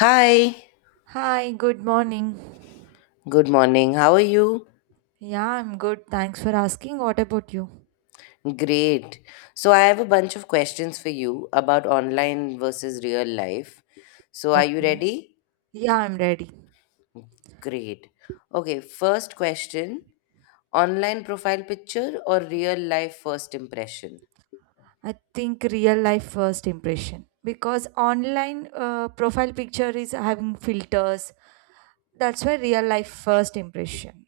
Hi, Hi, good morning. good morning. How are you? Yeah, I'm good. Thanks for asking. What about you? Great. So, I have a bunch of questions for you about online versus real life. So, are you Okay. ready? Yeah, I'm ready. Great. Okay, first question online profile picture or real life first impression? I think real life first impression because online profile picture is having filters. That's why real life first impression.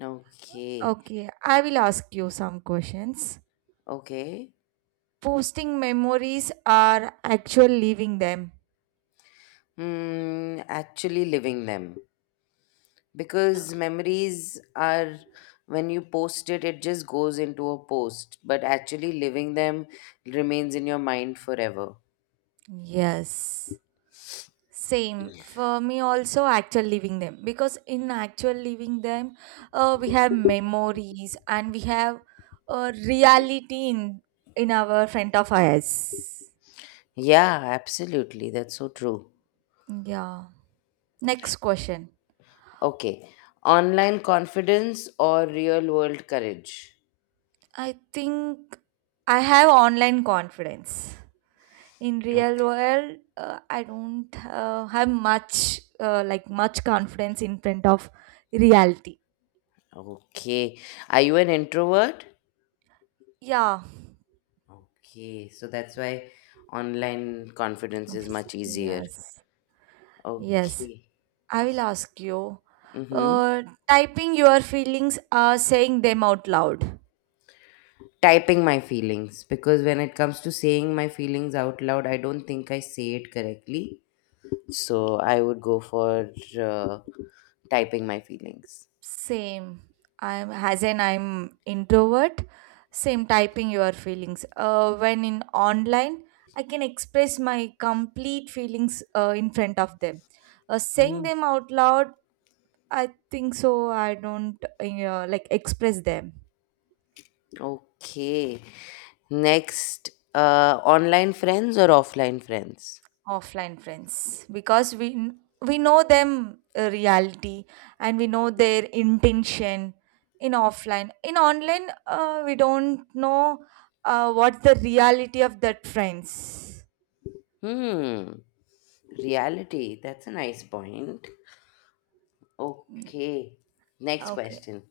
Okay, Okay, I will ask you some questions. okay. Posting memories are actual living them. Actually living them, because memories are when you post it it just goes into a post, but actually living them remains in your mind forever. Yes. Same for me also actual living them because in actual living them, we have memories and we have reality in our front of eyes. Yeah, absolutely, that's so true. Yeah. Next question. Okay, online confidence or real world courage. I think I have online confidence. In real Okay, world, I don't have much confidence in front of reality. okay, are you an introvert? Yeah. Okay, so that's why online confidence is Oops. much easier. Yes. Yes. Okay. I will ask you. Mm-hmm. Uh, Typing your feelings or saying them out loud. Typing my feelings, because when it comes to saying my feelings out loud, I don't think I say it correctly. So I would go for uh, typing my feelings. Same. I'm as an I'm introvert. Same typing your feelings. When in online, I can express my complete feelings in front of them. Saying Mm. them out loud, I think so. I don't like express them. Okay. Next, online friends or offline friends? Offline friends because we know them, reality, and we know their intention in offline. In online, we don't know what the reality of that friends. Hmm. Reality. That's a nice point. Okay. Next Okay, question.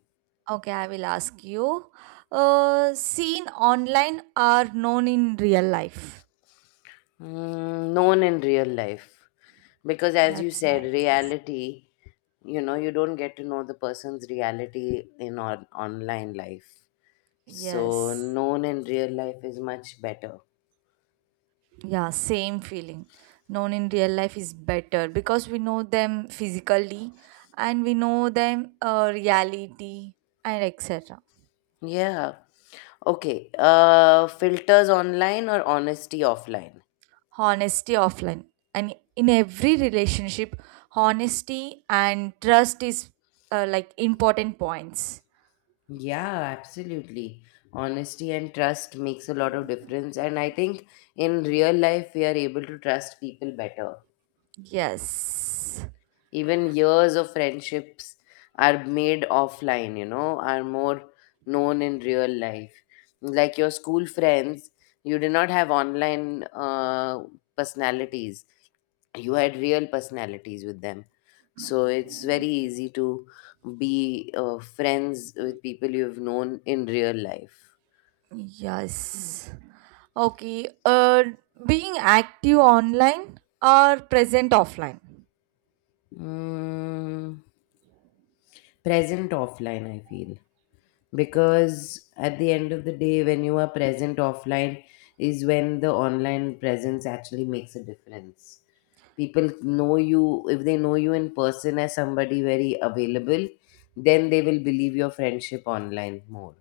okay, I will ask you. Seen online are known in real life. Known in real life. Because as you That's said, nice. reality, you know, you don't get to know the person's reality in online life. So, Yes. known in real life is much better. Yeah, same feeling. Known in real life is better because we know them physically and we know them, reality, and etc. Yeah. Okay. Filters online or honesty offline? Honesty offline. And in every relationship, honesty and trust is, like, important points. Yeah, absolutely. Honesty and trust makes a lot of difference. And I think in real life, we are able to trust people better. Yes. Even years of friendships are made offline, you know, are more known in real life, like your school friends. You did not have online personalities, you had real personalities with them. So it's very easy to be friends with people you've known in real life. Yes. Okay. Being active online or present offline? mm, present offline I feel, because at the end of the day when you are present offline is when the online presence actually makes a difference. People know you if they know you in person as somebody very available, then they will believe your friendship online more.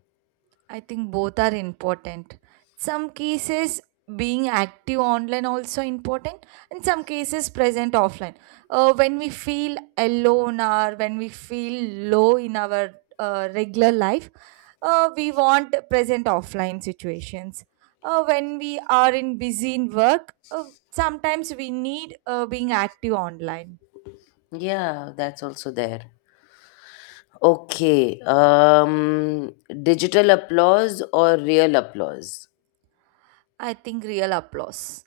I think both are important. Some cases being active online also important and some cases present offline. When we feel alone or when we feel low in our regular life, we want present offline situations. When we are in busy in work, sometimes we need being active online. Yeah, that's also there. Okay. Um, digital applause or real applause? I think real applause.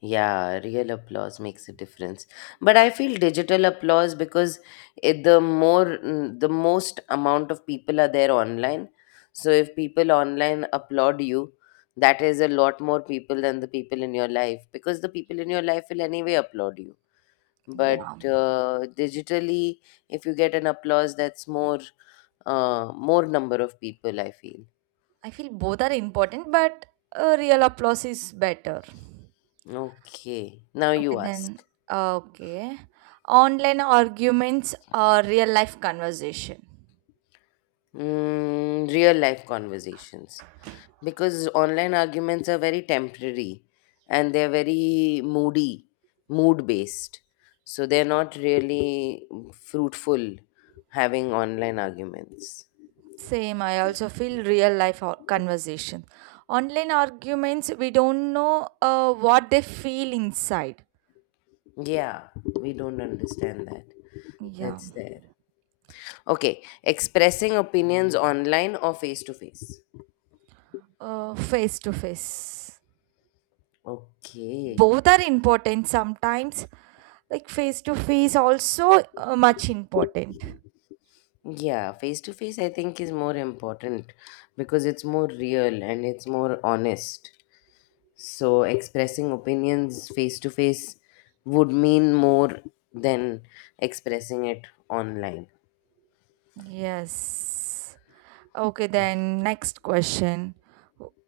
Yeah, real applause makes a difference. But I feel digital applause because it, the more, the most amount of people are there online. So if people online applaud you, that is a lot more people than the people in your life, because the people in your life will anyway applaud you. But Yeah, digitally, if you get an applause, that's more, more number of people, I feel. I feel both are important, but real applause is better. Okay, now Okay, you then. ask. Okay. Online arguments or real life conversation? Real life conversations. Because online arguments are very temporary and they're very moody, mood based. So they're not really fruitful having online arguments. Same. I also feel real life conversation. Online arguments, we don't know what they feel inside. Yeah, we don't understand that. Yeah. That's there. Okay, expressing opinions online or face to face? Face to face. Okay. Both are important sometimes. Like face to face, also much important. Yeah, face to face I think is more important because it's more real and it's more honest. So expressing opinions face to face would mean more than expressing it online. Yes. Okay, then next question.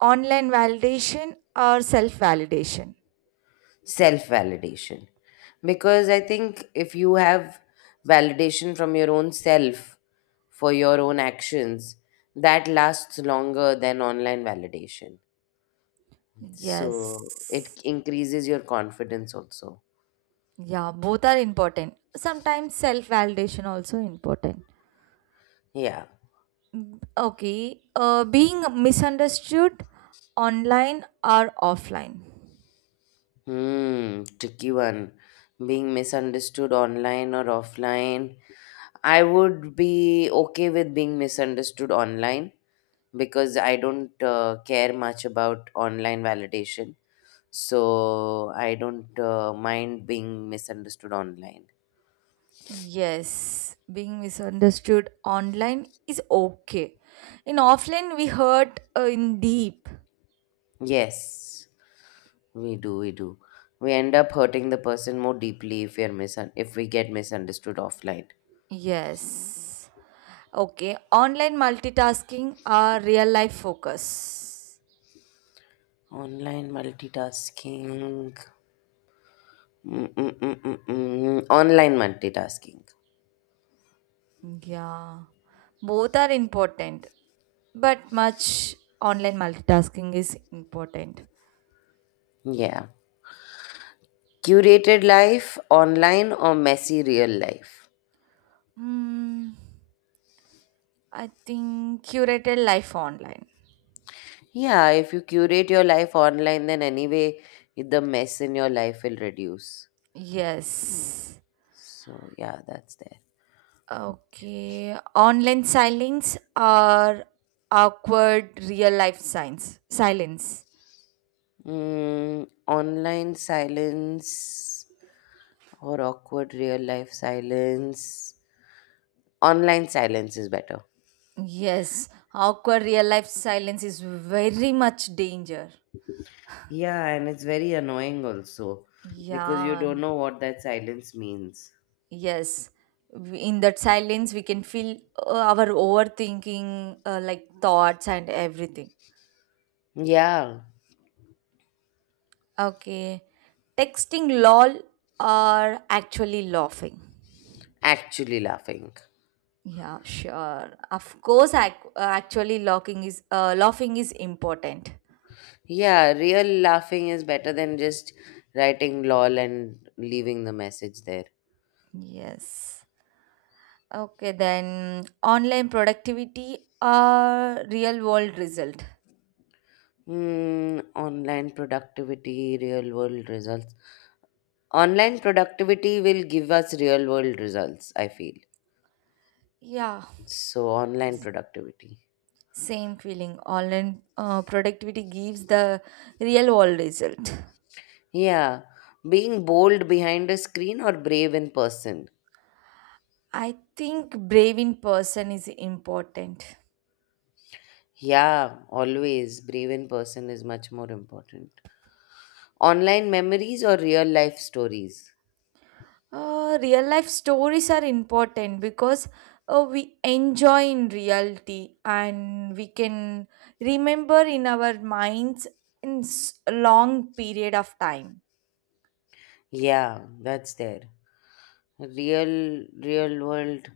Online validation or self-validation? Self validation. Because I think if you have validation from your own self for your own actions, that lasts longer than online validation. So Yes. it increases your confidence also. Yeah, both are important. Sometimes self-validation also important. Yeah. Mm. Okay, being misunderstood online or offline? Hmm, tricky one. Being misunderstood online or offline. I would be okay with being misunderstood online because I don't care much about online validation. So I don't mind being misunderstood online. Yes, being misunderstood online is okay. In offline, we hurt, in deep. Yes, we do, we do. We end up hurting the person more deeply if we are if we get misunderstood offline. Yes. Okay, online multitasking or real life focus? Online multitasking. Mm-mm-mm-mm-mm. Online multitasking. Yeah, both are important, but much online multitasking is important. Yeah. Curated life online or messy real life? Hmm, I think curated life online. Yeah, if you curate your life online, then anyway, the mess in your life will reduce. Yes. So, yeah, that's there. Okay, online silence or awkward real life signs silence. Online silence or awkward real life silence. Online silence is better. Yes, awkward real life silence is very much danger. Yeah, and it's very annoying also because you Yeah. don't know what that silence means. Yes, in that silence, we can feel our overthinking, like thoughts and everything. Yeah. Okay, texting lol or actually laughing. Actually laughing. Yeah, sure. Of course, actually laughing is important. Yeah, real laughing is better than just writing lol and leaving the message there. Yes. Okay, then online productivity or real world result. Hmm, online productivity, real world results. Online productivity will give us real world results, I feel. Yeah, So, online productivity. same feeling. Online productivity gives the real world result. Yeah, being bold behind a screen or brave in person. I think brave in person is important. Yeah, always brave in person is much more important. Online memories or real life stories. Real life stories are important because we enjoy in reality and we can remember in our minds a long period of time. Yeah, that's there. Real, real world,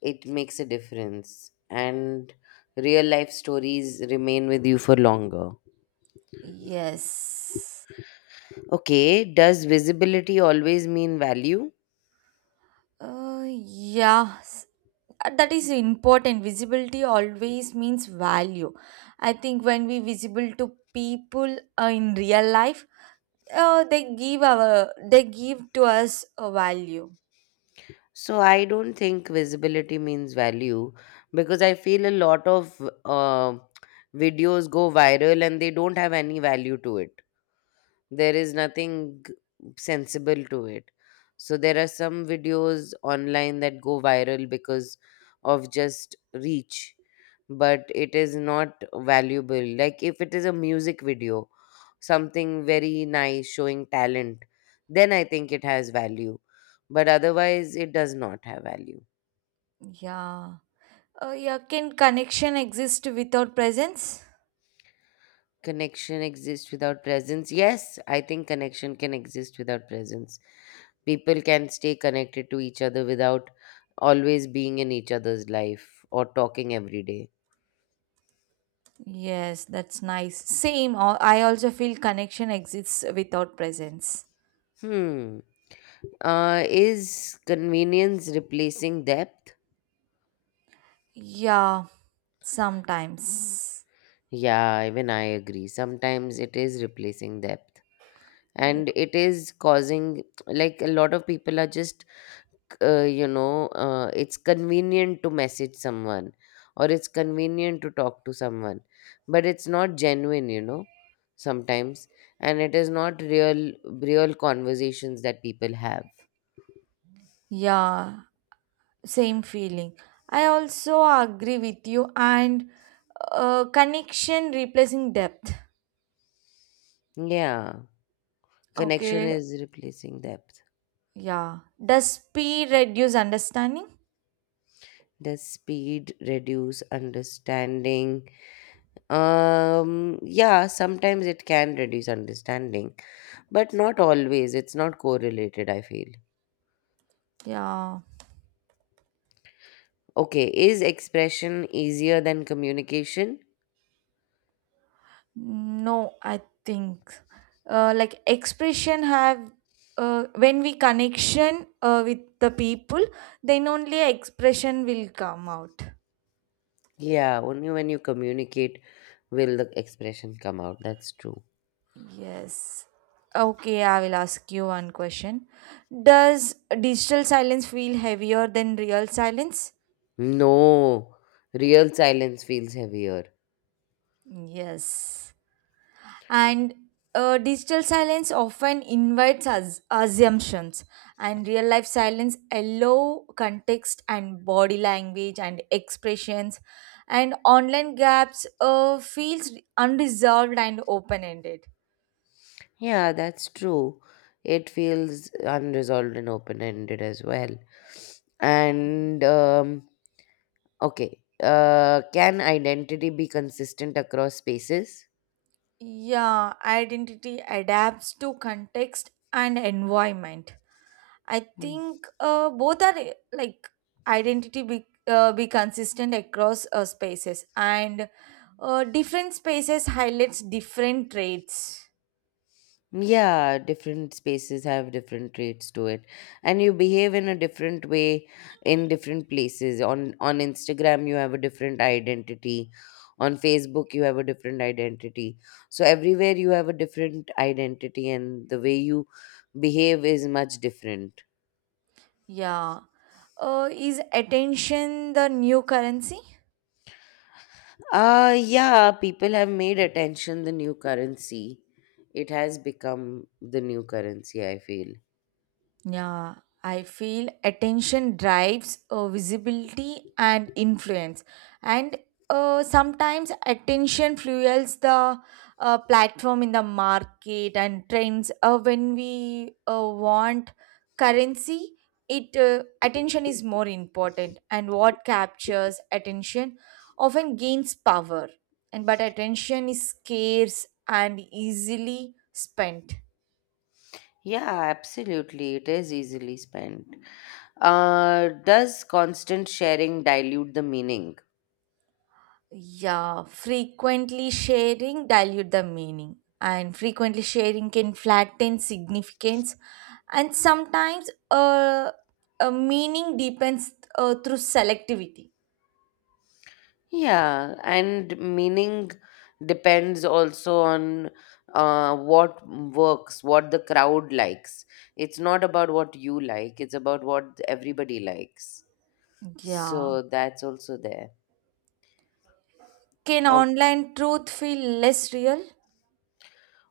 it makes a difference. And real life stories remain with you for longer. Yes. Okay, does visibility always mean value? Yeah, that is important. Visibility always means value. I think when we visible to people, in real life, they give our they give to us a value. So I don't think visibility means value because I feel a lot of uh, videos go viral and they don't have any value to it. There is nothing sensible to it. So there are some videos online that go viral because of just reach, but it is not valuable. Like if it is a music video, something very nice showing talent, then I think it has value, but otherwise it does not have value. Yeah. Yeah. Can connection exist without presence? Connection exists without presence. Yes, I think connection can exist without presence. People can stay connected to each other without always being in each other's life or talking every day. Yes, that's nice. Same. I also feel connection exists without presence. Hmm. Is convenience replacing depth? Yeah, sometimes. Yeah, even I agree. Sometimes it is replacing depth. Yeah. And it is causing, like, a lot of people are just it's convenient to message someone or it's convenient to talk to someone, but it's not genuine, you know, sometimes, and it is not real, real conversations that people have. Yeah. Same feeling. I also agree with you, and connection replacing depth. Yeah, connection Okay, is replacing depth. yeah. Does speed reduce understanding? Does speed reduce understanding? Yeah, sometimes it can reduce understanding, but not always. It's not correlated, I feel. Yeah. Okay, is expression easier than communication? No, I think, like, expression have, when we connection with the people, then only expression will come out. Yeah, only when you communicate will the expression come out. That's true. Yes. Okay, I will ask you one question. Does digital silence feel heavier than real silence? No, real silence feels heavier. Yes. And digital silence often invites us assumptions, and real life silence allow context and body language and expressions, and online gaps feels unresolved and open ended. Yeah, that's true. It feels unresolved and open ended as well. And, okay, can identity be consistent across spaces? Yeah, identity adapts to context and environment. I Hmm. think both are, like, identity be consistent across spaces, and different spaces highlights different traits. Yeah, different spaces have different traits to it. And you behave in a different way in different places. On Instagram you have a different identity. On Facebook you have a different identity. So everywhere you have a different identity and the way you behave is much different. Yeah. Is attention the new currency? Yeah, people have made attention the new currency. It has become the new currency, I feel. Yeah, I feel attention drives, visibility and influence. And sometimes attention fuels the, platform in the market and trends. When we want currency, it, attention is more important. And what captures attention often gains power. And but attention is scarce and easily spent. Yeah, absolutely. It is easily spent. Does constant sharing dilute the meaning? Yeah, frequently sharing dilute the meaning and frequently sharing can flatten significance, and sometimes a meaning deepens through selectivity. Yeah, and meaning depends also on what works, what the crowd likes. It's not about what you like, it's about what everybody likes. Yeah. So that's also there. Can online truth feel less real?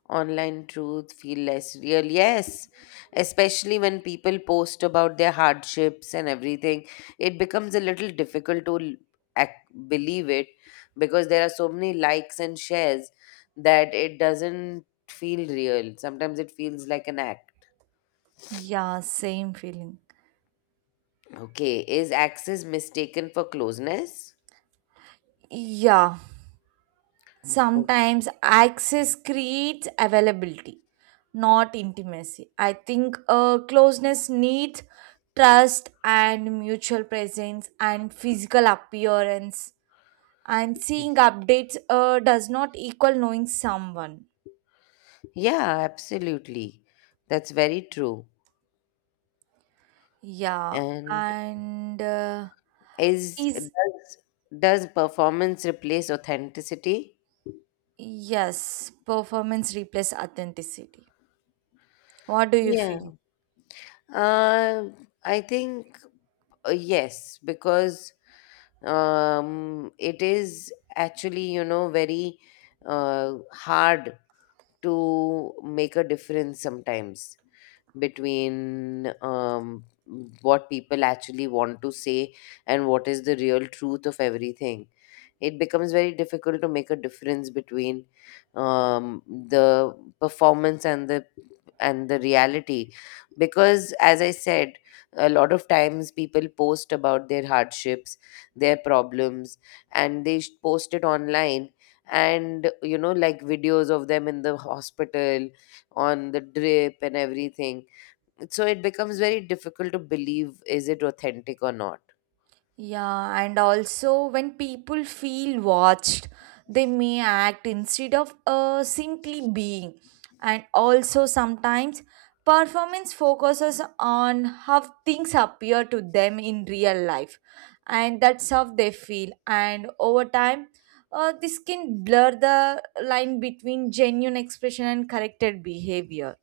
Online truth feel less real. Yes, especially when people post about their hardships and everything, it becomes a little difficult to believe it because there are so many likes and shares that it doesn't feel real. Sometimes it feels like an act. Yeah, same feeling. Okay, is access mistaken for closeness? Yeah. Okay. Sometimes access creates availability, not intimacy. I think closeness needs trust and mutual presence and physical appearance, and seeing updates does not equal knowing someone. Yeah, absolutely. That's very true. Yeah, And and is is does performance replace authenticity? yes, performance replaces authenticity. What do you Yeah. feel? Uh, I think yes, because it is actually, you know, very hard to make a difference sometimes between what people actually want to say and what is the real truth of everything. It becomes very difficult to make a difference between the performance and the reality, because as I said, a lot of times people post about their hardships, their problems, and they post it online, and you know, like videos of them in the hospital, on the drip and everything. So it becomes very difficult to believe, is it authentic or not? Yeah, and also when people feel watched, they may act instead of simply being. And also sometimes performance focuses on how things appear to them in real life, and that's how they feel. And over time, this can blur the line between genuine expression and corrected behavior.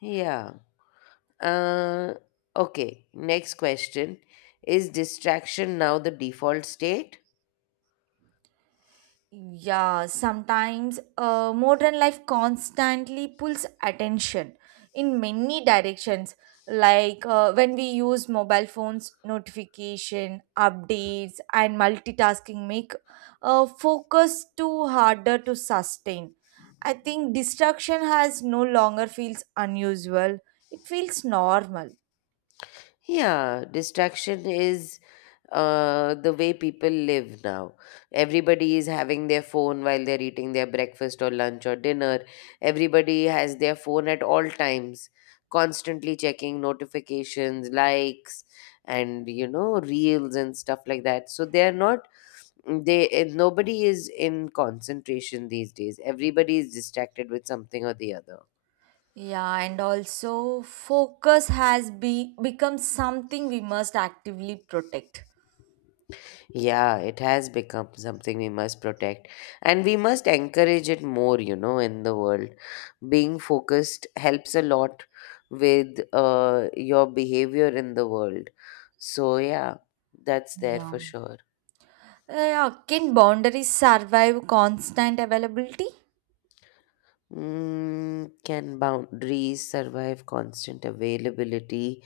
Yeah. uh okay, next question. Is distraction now the default state? Yeah, sometimes modern life constantly pulls attention in many directions. Like, when we use mobile phones, notification, updates, and multitasking make focus too harder to sustain. I think distraction has no longer feels unusual. It feels normal. Yeah, distraction is the way people live now. Everybody is having their phone while they're eating their breakfast or lunch or dinner. Everybody has their phone at all times, constantly checking notifications, likes, and you know, reels and stuff like that. So they're not, they, eh, nobody is in concentration these days. Everybody is distracted with something or the other. Yeah, and also focus has be become something we must actively protect. Yeah, it has become something we must protect, and we must encourage it more, you know, in the world. Being focused helps a lot with your behavior in the world. So, yeah, that's there Yeah. for sure. Can boundaries survive constant availability? Mm, can boundaries survive constant availability?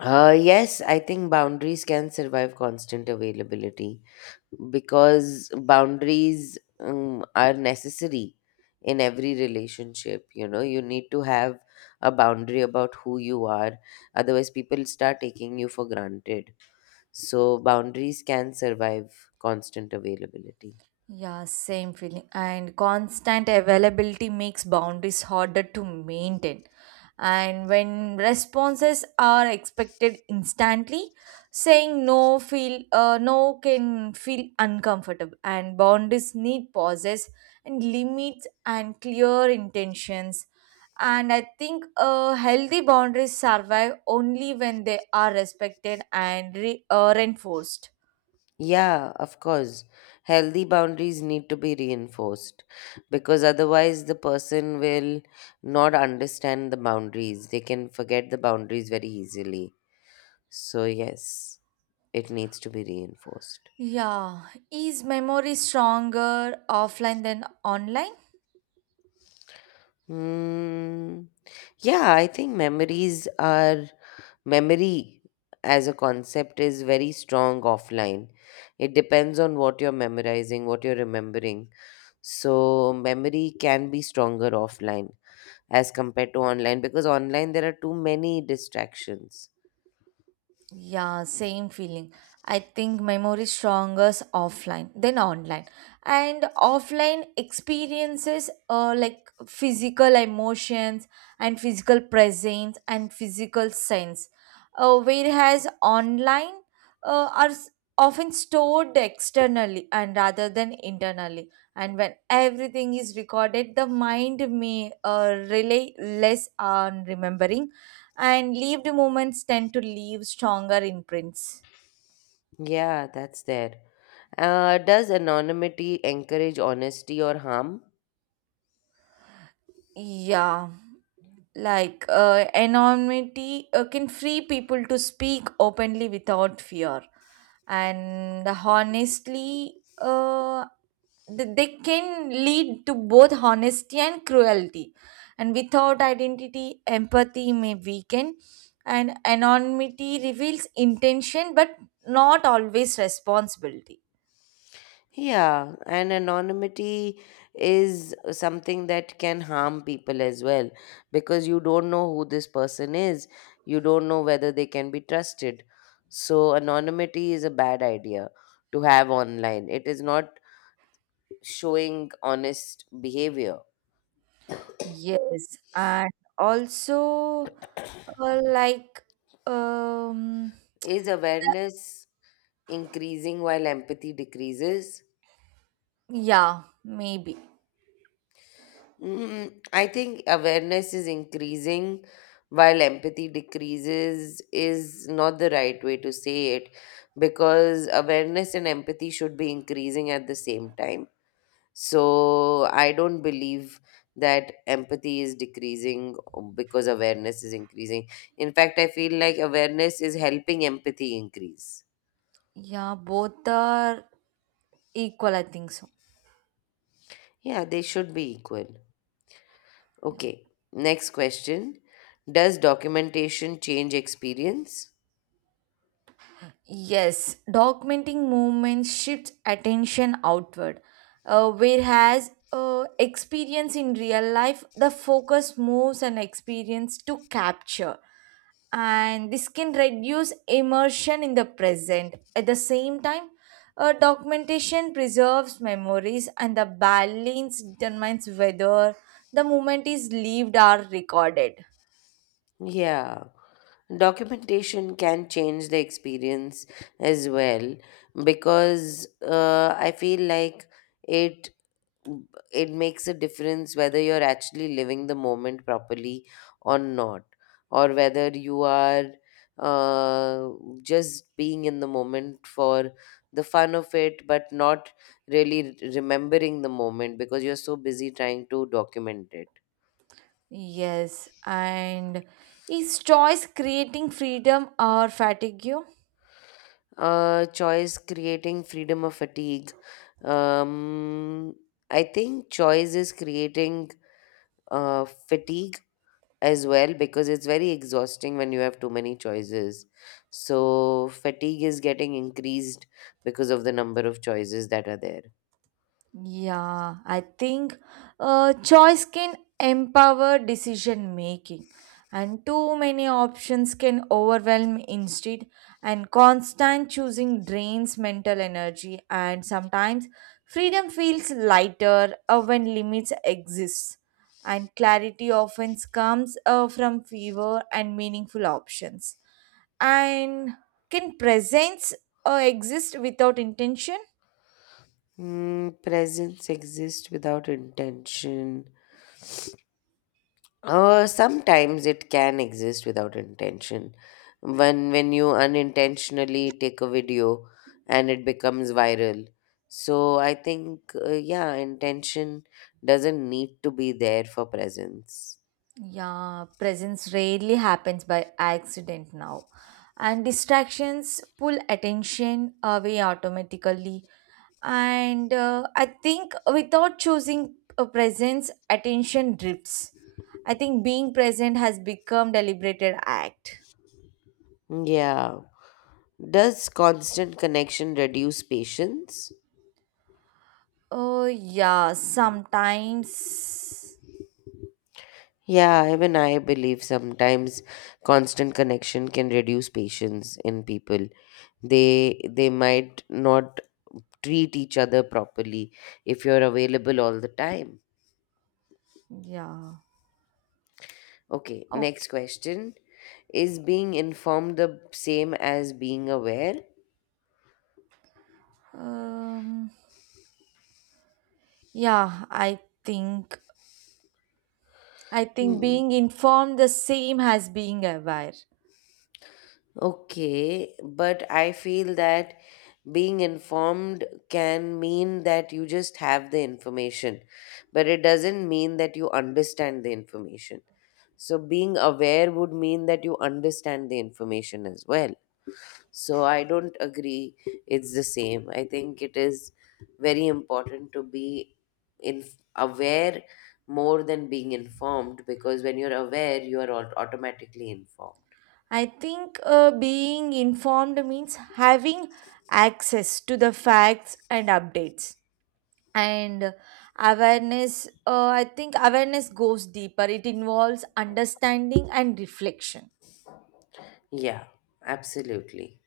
Yes, I think boundaries can survive constant availability, because boundaries are necessary in every relationship. You know, you need to have a boundary about who you are, otherwise people start taking you for granted. So boundaries can survive constant availability. Yeah, same feeling. And constant availability makes boundaries harder to maintain. And when responses are expected instantly, saying no can feel uncomfortable. And boundaries need pauses and limits and clear intentions. And I think healthy boundaries survive only when they are respected and reinforced. Yeah, of course, healthy boundaries need to be reinforced, because otherwise the person will not understand the boundaries, they can forget the boundaries very easily. So yes, it needs to be reinforced. Yeah, is memory stronger offline than online? Hmm. Yeah, I think memories are memory as a concept is very strong offline. It depends on what you're memorizing, what you're remembering. So, memory can be stronger offline as compared to online, because online there are too many distractions. Yeah, same feeling. I think memory is stronger offline than online. And offline experiences, like physical emotions and physical presence and physical sense. Whereas online are often stored externally and rather than internally. And when everything is recorded, the mind may rely less on remembering, and lived moments tend to leave stronger imprints. Yeah, that's there. Does anonymity encourage honesty or harm? Yeah, like, anonymity can free people to speak openly without fear, and honestly, they can lead to both honesty and cruelty. And without identity, empathy may weaken, and anonymity reveals intention but not always responsibility. Yeah, and anonymity is something that can harm people as well, because you don't know who this person is. You don't know whether they can be trusted. So, anonymity is a bad idea to have online. It is not showing honest behavior. Yes, and also like, um Is awareness increasing while empathy decreases? yeah, maybe. I think awareness is increasing while empathy decreases is not the right way to say it because awareness and empathy should be increasing at the same time. So I don't believe that empathy is decreasing because awareness is increasing. In fact, I feel like awareness is helping empathy increase. Yeah, both are equal, I think so. Yeah, they should be equal. Okay, next question. Does documentation change experience? Yes, documenting movement shifts attention outward, whereas experience in real life, the focus moves an experience to capture, and this can reduce immersion in the present. At the same time, documentation preserves memories, and the balance determines whether the moment is lived or recorded. Yeah. Documentation can change the experience as well because I feel like it it makes a difference whether you're actually living the moment properly or not, or whether you are uh, just being in the moment for the fun of it, but not really remembering the moment because you're so busy trying to document it. Yes, and is choice creating freedom or fatigue? Choice creating freedom of fatigue. Um, I think choice is creating fatigue as well because it's very exhausting when you have too many choices. So, fatigue is getting increased because of the number of choices that are there. Yeah, I think choice can empower decision making, and too many options can overwhelm instead, and constant choosing drains mental energy, and sometimes freedom feels lighter when limits exist, and clarity often comes from fewer and meaningful options. And can presence exist without intention? Hmm, presence exists without intention. Sometimes it can exist without intention. When you unintentionally take a video and it becomes viral. So I think yeah, intention doesn't need to be there for presence. Yeah, presence rarely happens by accident now. And distractions pull attention away automatically. And I think without choosing a presence, attention drifts. I think being present has become deliberated act. Yeah. Does constant connection reduce patience? Oh yeah, sometimes. Yeah, even I believe sometimes constant connection can reduce patience in people. They might not treat each other properly if you're available all the time. Yeah. Okay, next Okay. question. Is being informed the same as being aware? Um Yeah, think I think Hmm. being informed the same as being aware. Okay, but I feel that being informed can mean that you just have the information, but it doesn't mean that you understand the information. So, being aware would mean that you understand the information as well. So I don't agree it's the same. I think it is very important to be in aware more than being informed because when you're aware, you are automatically informed. I think being informed means having access to the facts and updates. And awareness, I think awareness goes deeper. It involves understanding and reflection. Yeah, absolutely.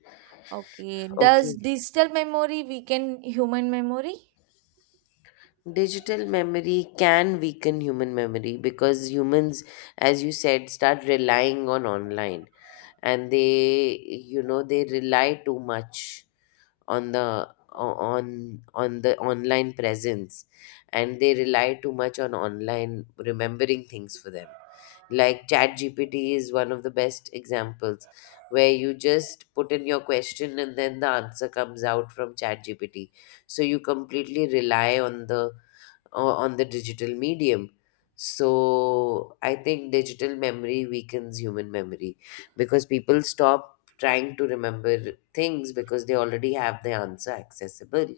Okay, does Okay. digital memory weaken human memory? Digital memory can weaken human memory because humans, as you said, start relying on online and they, you know, they rely too much on the on the online presence and they rely too much on online remembering things for them, like chat gpt is one of the best examples where you just put in your question and then the answer comes out from chat gpt, so you completely rely on the on the digital medium. So I think digital memory weakens human memory because people stop trying to remember things because they already have the answer accessible.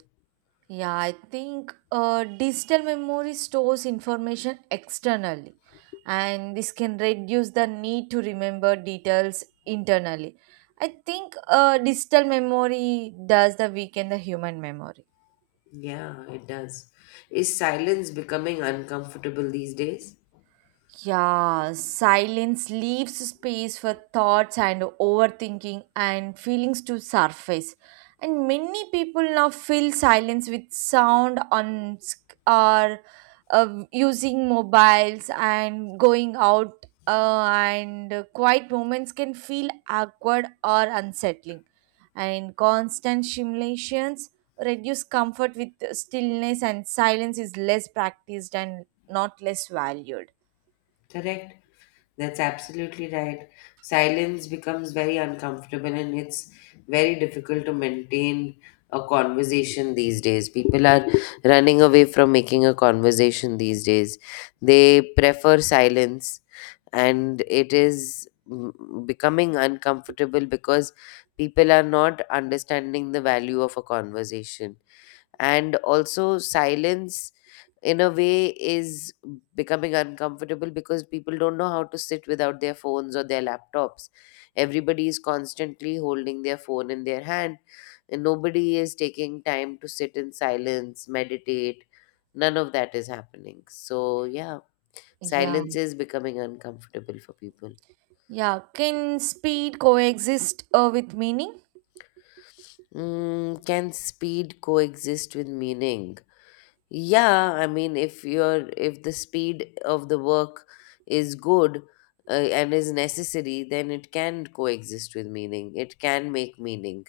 Yeah, I think digital memory stores information externally, and this can reduce the need to remember details internally. I think digital memory does the weaken the human memory. Yeah, it does. Is silence becoming uncomfortable these days? Yeah, silence leaves space for thoughts and overthinking and feelings to surface. And many people now fill silence with sound on or, using mobiles and going out, and quiet moments can feel awkward or unsettling. And constant stimulations reduce comfort with stillness and silence is less practiced and not less valued. Correct. That's absolutely right. Silence becomes very uncomfortable and it's very difficult to maintain a conversation these days. People are running away from making a conversation these days. They prefer silence and it is becoming uncomfortable because people are not understanding the value of a conversation, and also silence in a way is becoming uncomfortable because people don't know how to sit without their phones or their laptops. Everybody is constantly holding their phone in their hand and nobody is taking time to sit in silence, meditate, none of that is happening. So yeah, Yeah, silence is becoming uncomfortable for people. yeah. Can speed coexist with meaning? Mm, can speed coexist with meaning? Yeah, I mean, if the speed of the work is good and is necessary, then it can coexist with meaning. It can make meaning.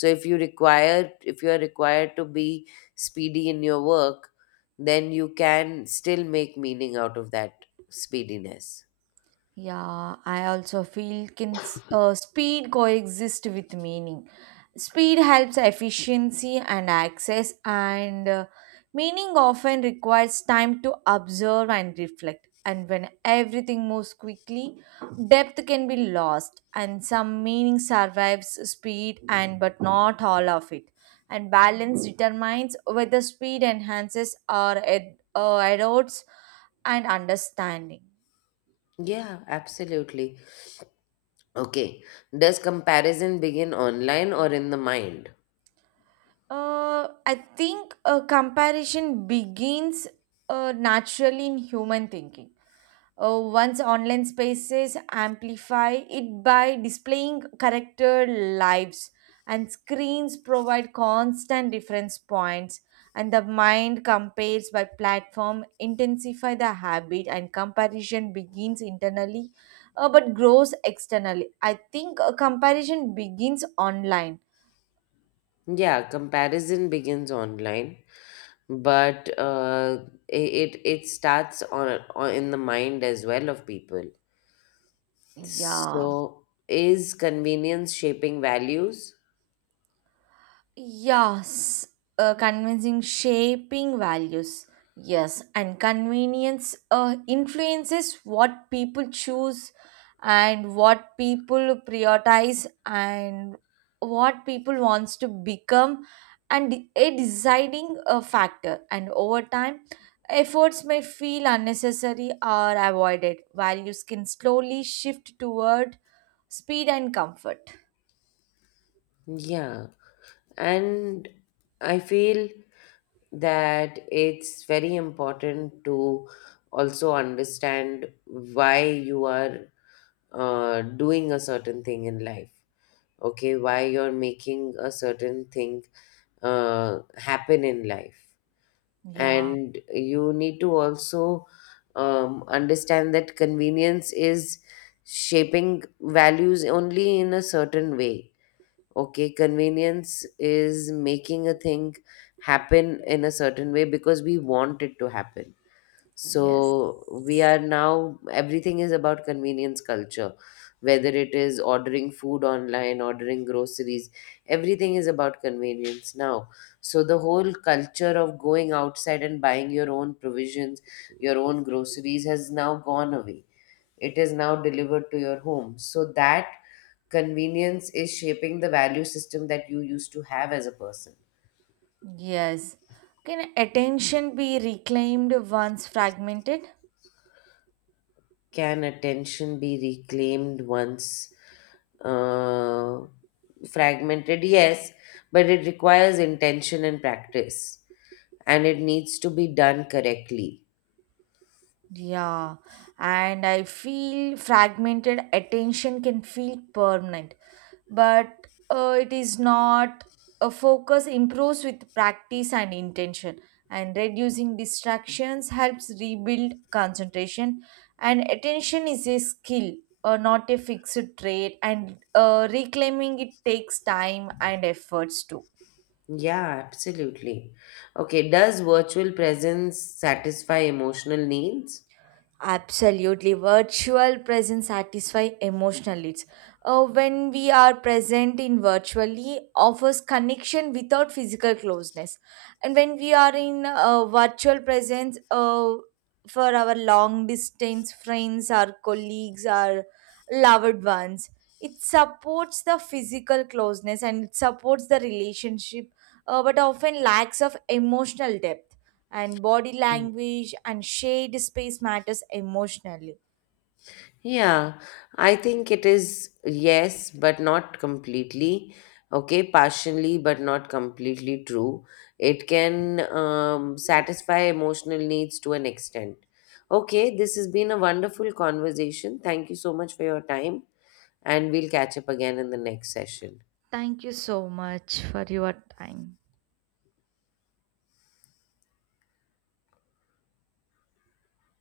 So if you require, if you are required to be speedy in your work, then you can still make meaning out of that speediness. Yeah, I also feel can speed coexist with meaning. Speed helps efficiency and access, and meaning often requires time to observe and reflect. And when everything moves quickly, depth can be lost, and some meaning survives speed, and but not all of it. And balance determines whether speed enhances or erodes and understanding. Yeah, absolutely. Okay. Does comparison begin online or in the mind? I think a comparison begins naturally in human thinking. Once online spaces amplify it by displaying character lives, and screens provide constant reference points, and the mind compares by platform, intensify the habit, and comparison begins internally, but grows externally. I think a comparison begins online. Yeah, comparison begins online, but it starts on in the mind as well of people. Yeah. So is convenience shaping values? Yes, convincing shaping values. Yes, and convenience influences what people choose and what people prioritize and what people wants to become, and a deciding factor, and over time efforts may feel unnecessary or avoided values can slowly shift toward speed and comfort. Yeah, and I feel that it's very important to also understand why you are doing a certain thing in life, okay, why you're making a certain thing happen in life, Yeah. and you need to also understand that convenience is shaping values only in a certain way. Okay, convenience is making a thing happen in a certain way because we want it to happen. Yes. So we are now, everything is about convenience culture, whether it is ordering food online, ordering groceries, everything is about convenience now. So the whole culture of going outside and buying your own provisions, your own groceries has now gone away. It is now delivered to your home. So that convenience is shaping the value system that you used to have as a person. Yes. Can attention be reclaimed once fragmented? Can attention be reclaimed once uh, fragmented? Yes, but it requires intention and practice, and it needs to be done correctly. Yeah. And I feel fragmented attention can feel permanent, but it is not. A focus improves with practice and intention, and reducing distractions helps rebuild concentration. And attention is a skill, not a fixed trait, and reclaiming it takes time and efforts too. Yeah, absolutely. Okay, does virtual presence satisfy emotional needs? Absolutely. Virtual presence satisfy emotional needs. When we are present in virtually, offers connection without physical closeness. And when we are in virtual presence, for our long distance friends, our colleagues, our loved ones, it supports the physical closeness and it supports the relationship, but often lacks of emotional depth and body language and shade space matters emotionally. Yeah, I think it is yes, but not completely. Okay, partially, but not completely true. It can satisfy emotional needs to an extent. Okay, this has been a wonderful conversation. Thank you so much for your time, and we'll catch up again in the next session. Thank you so much for your time.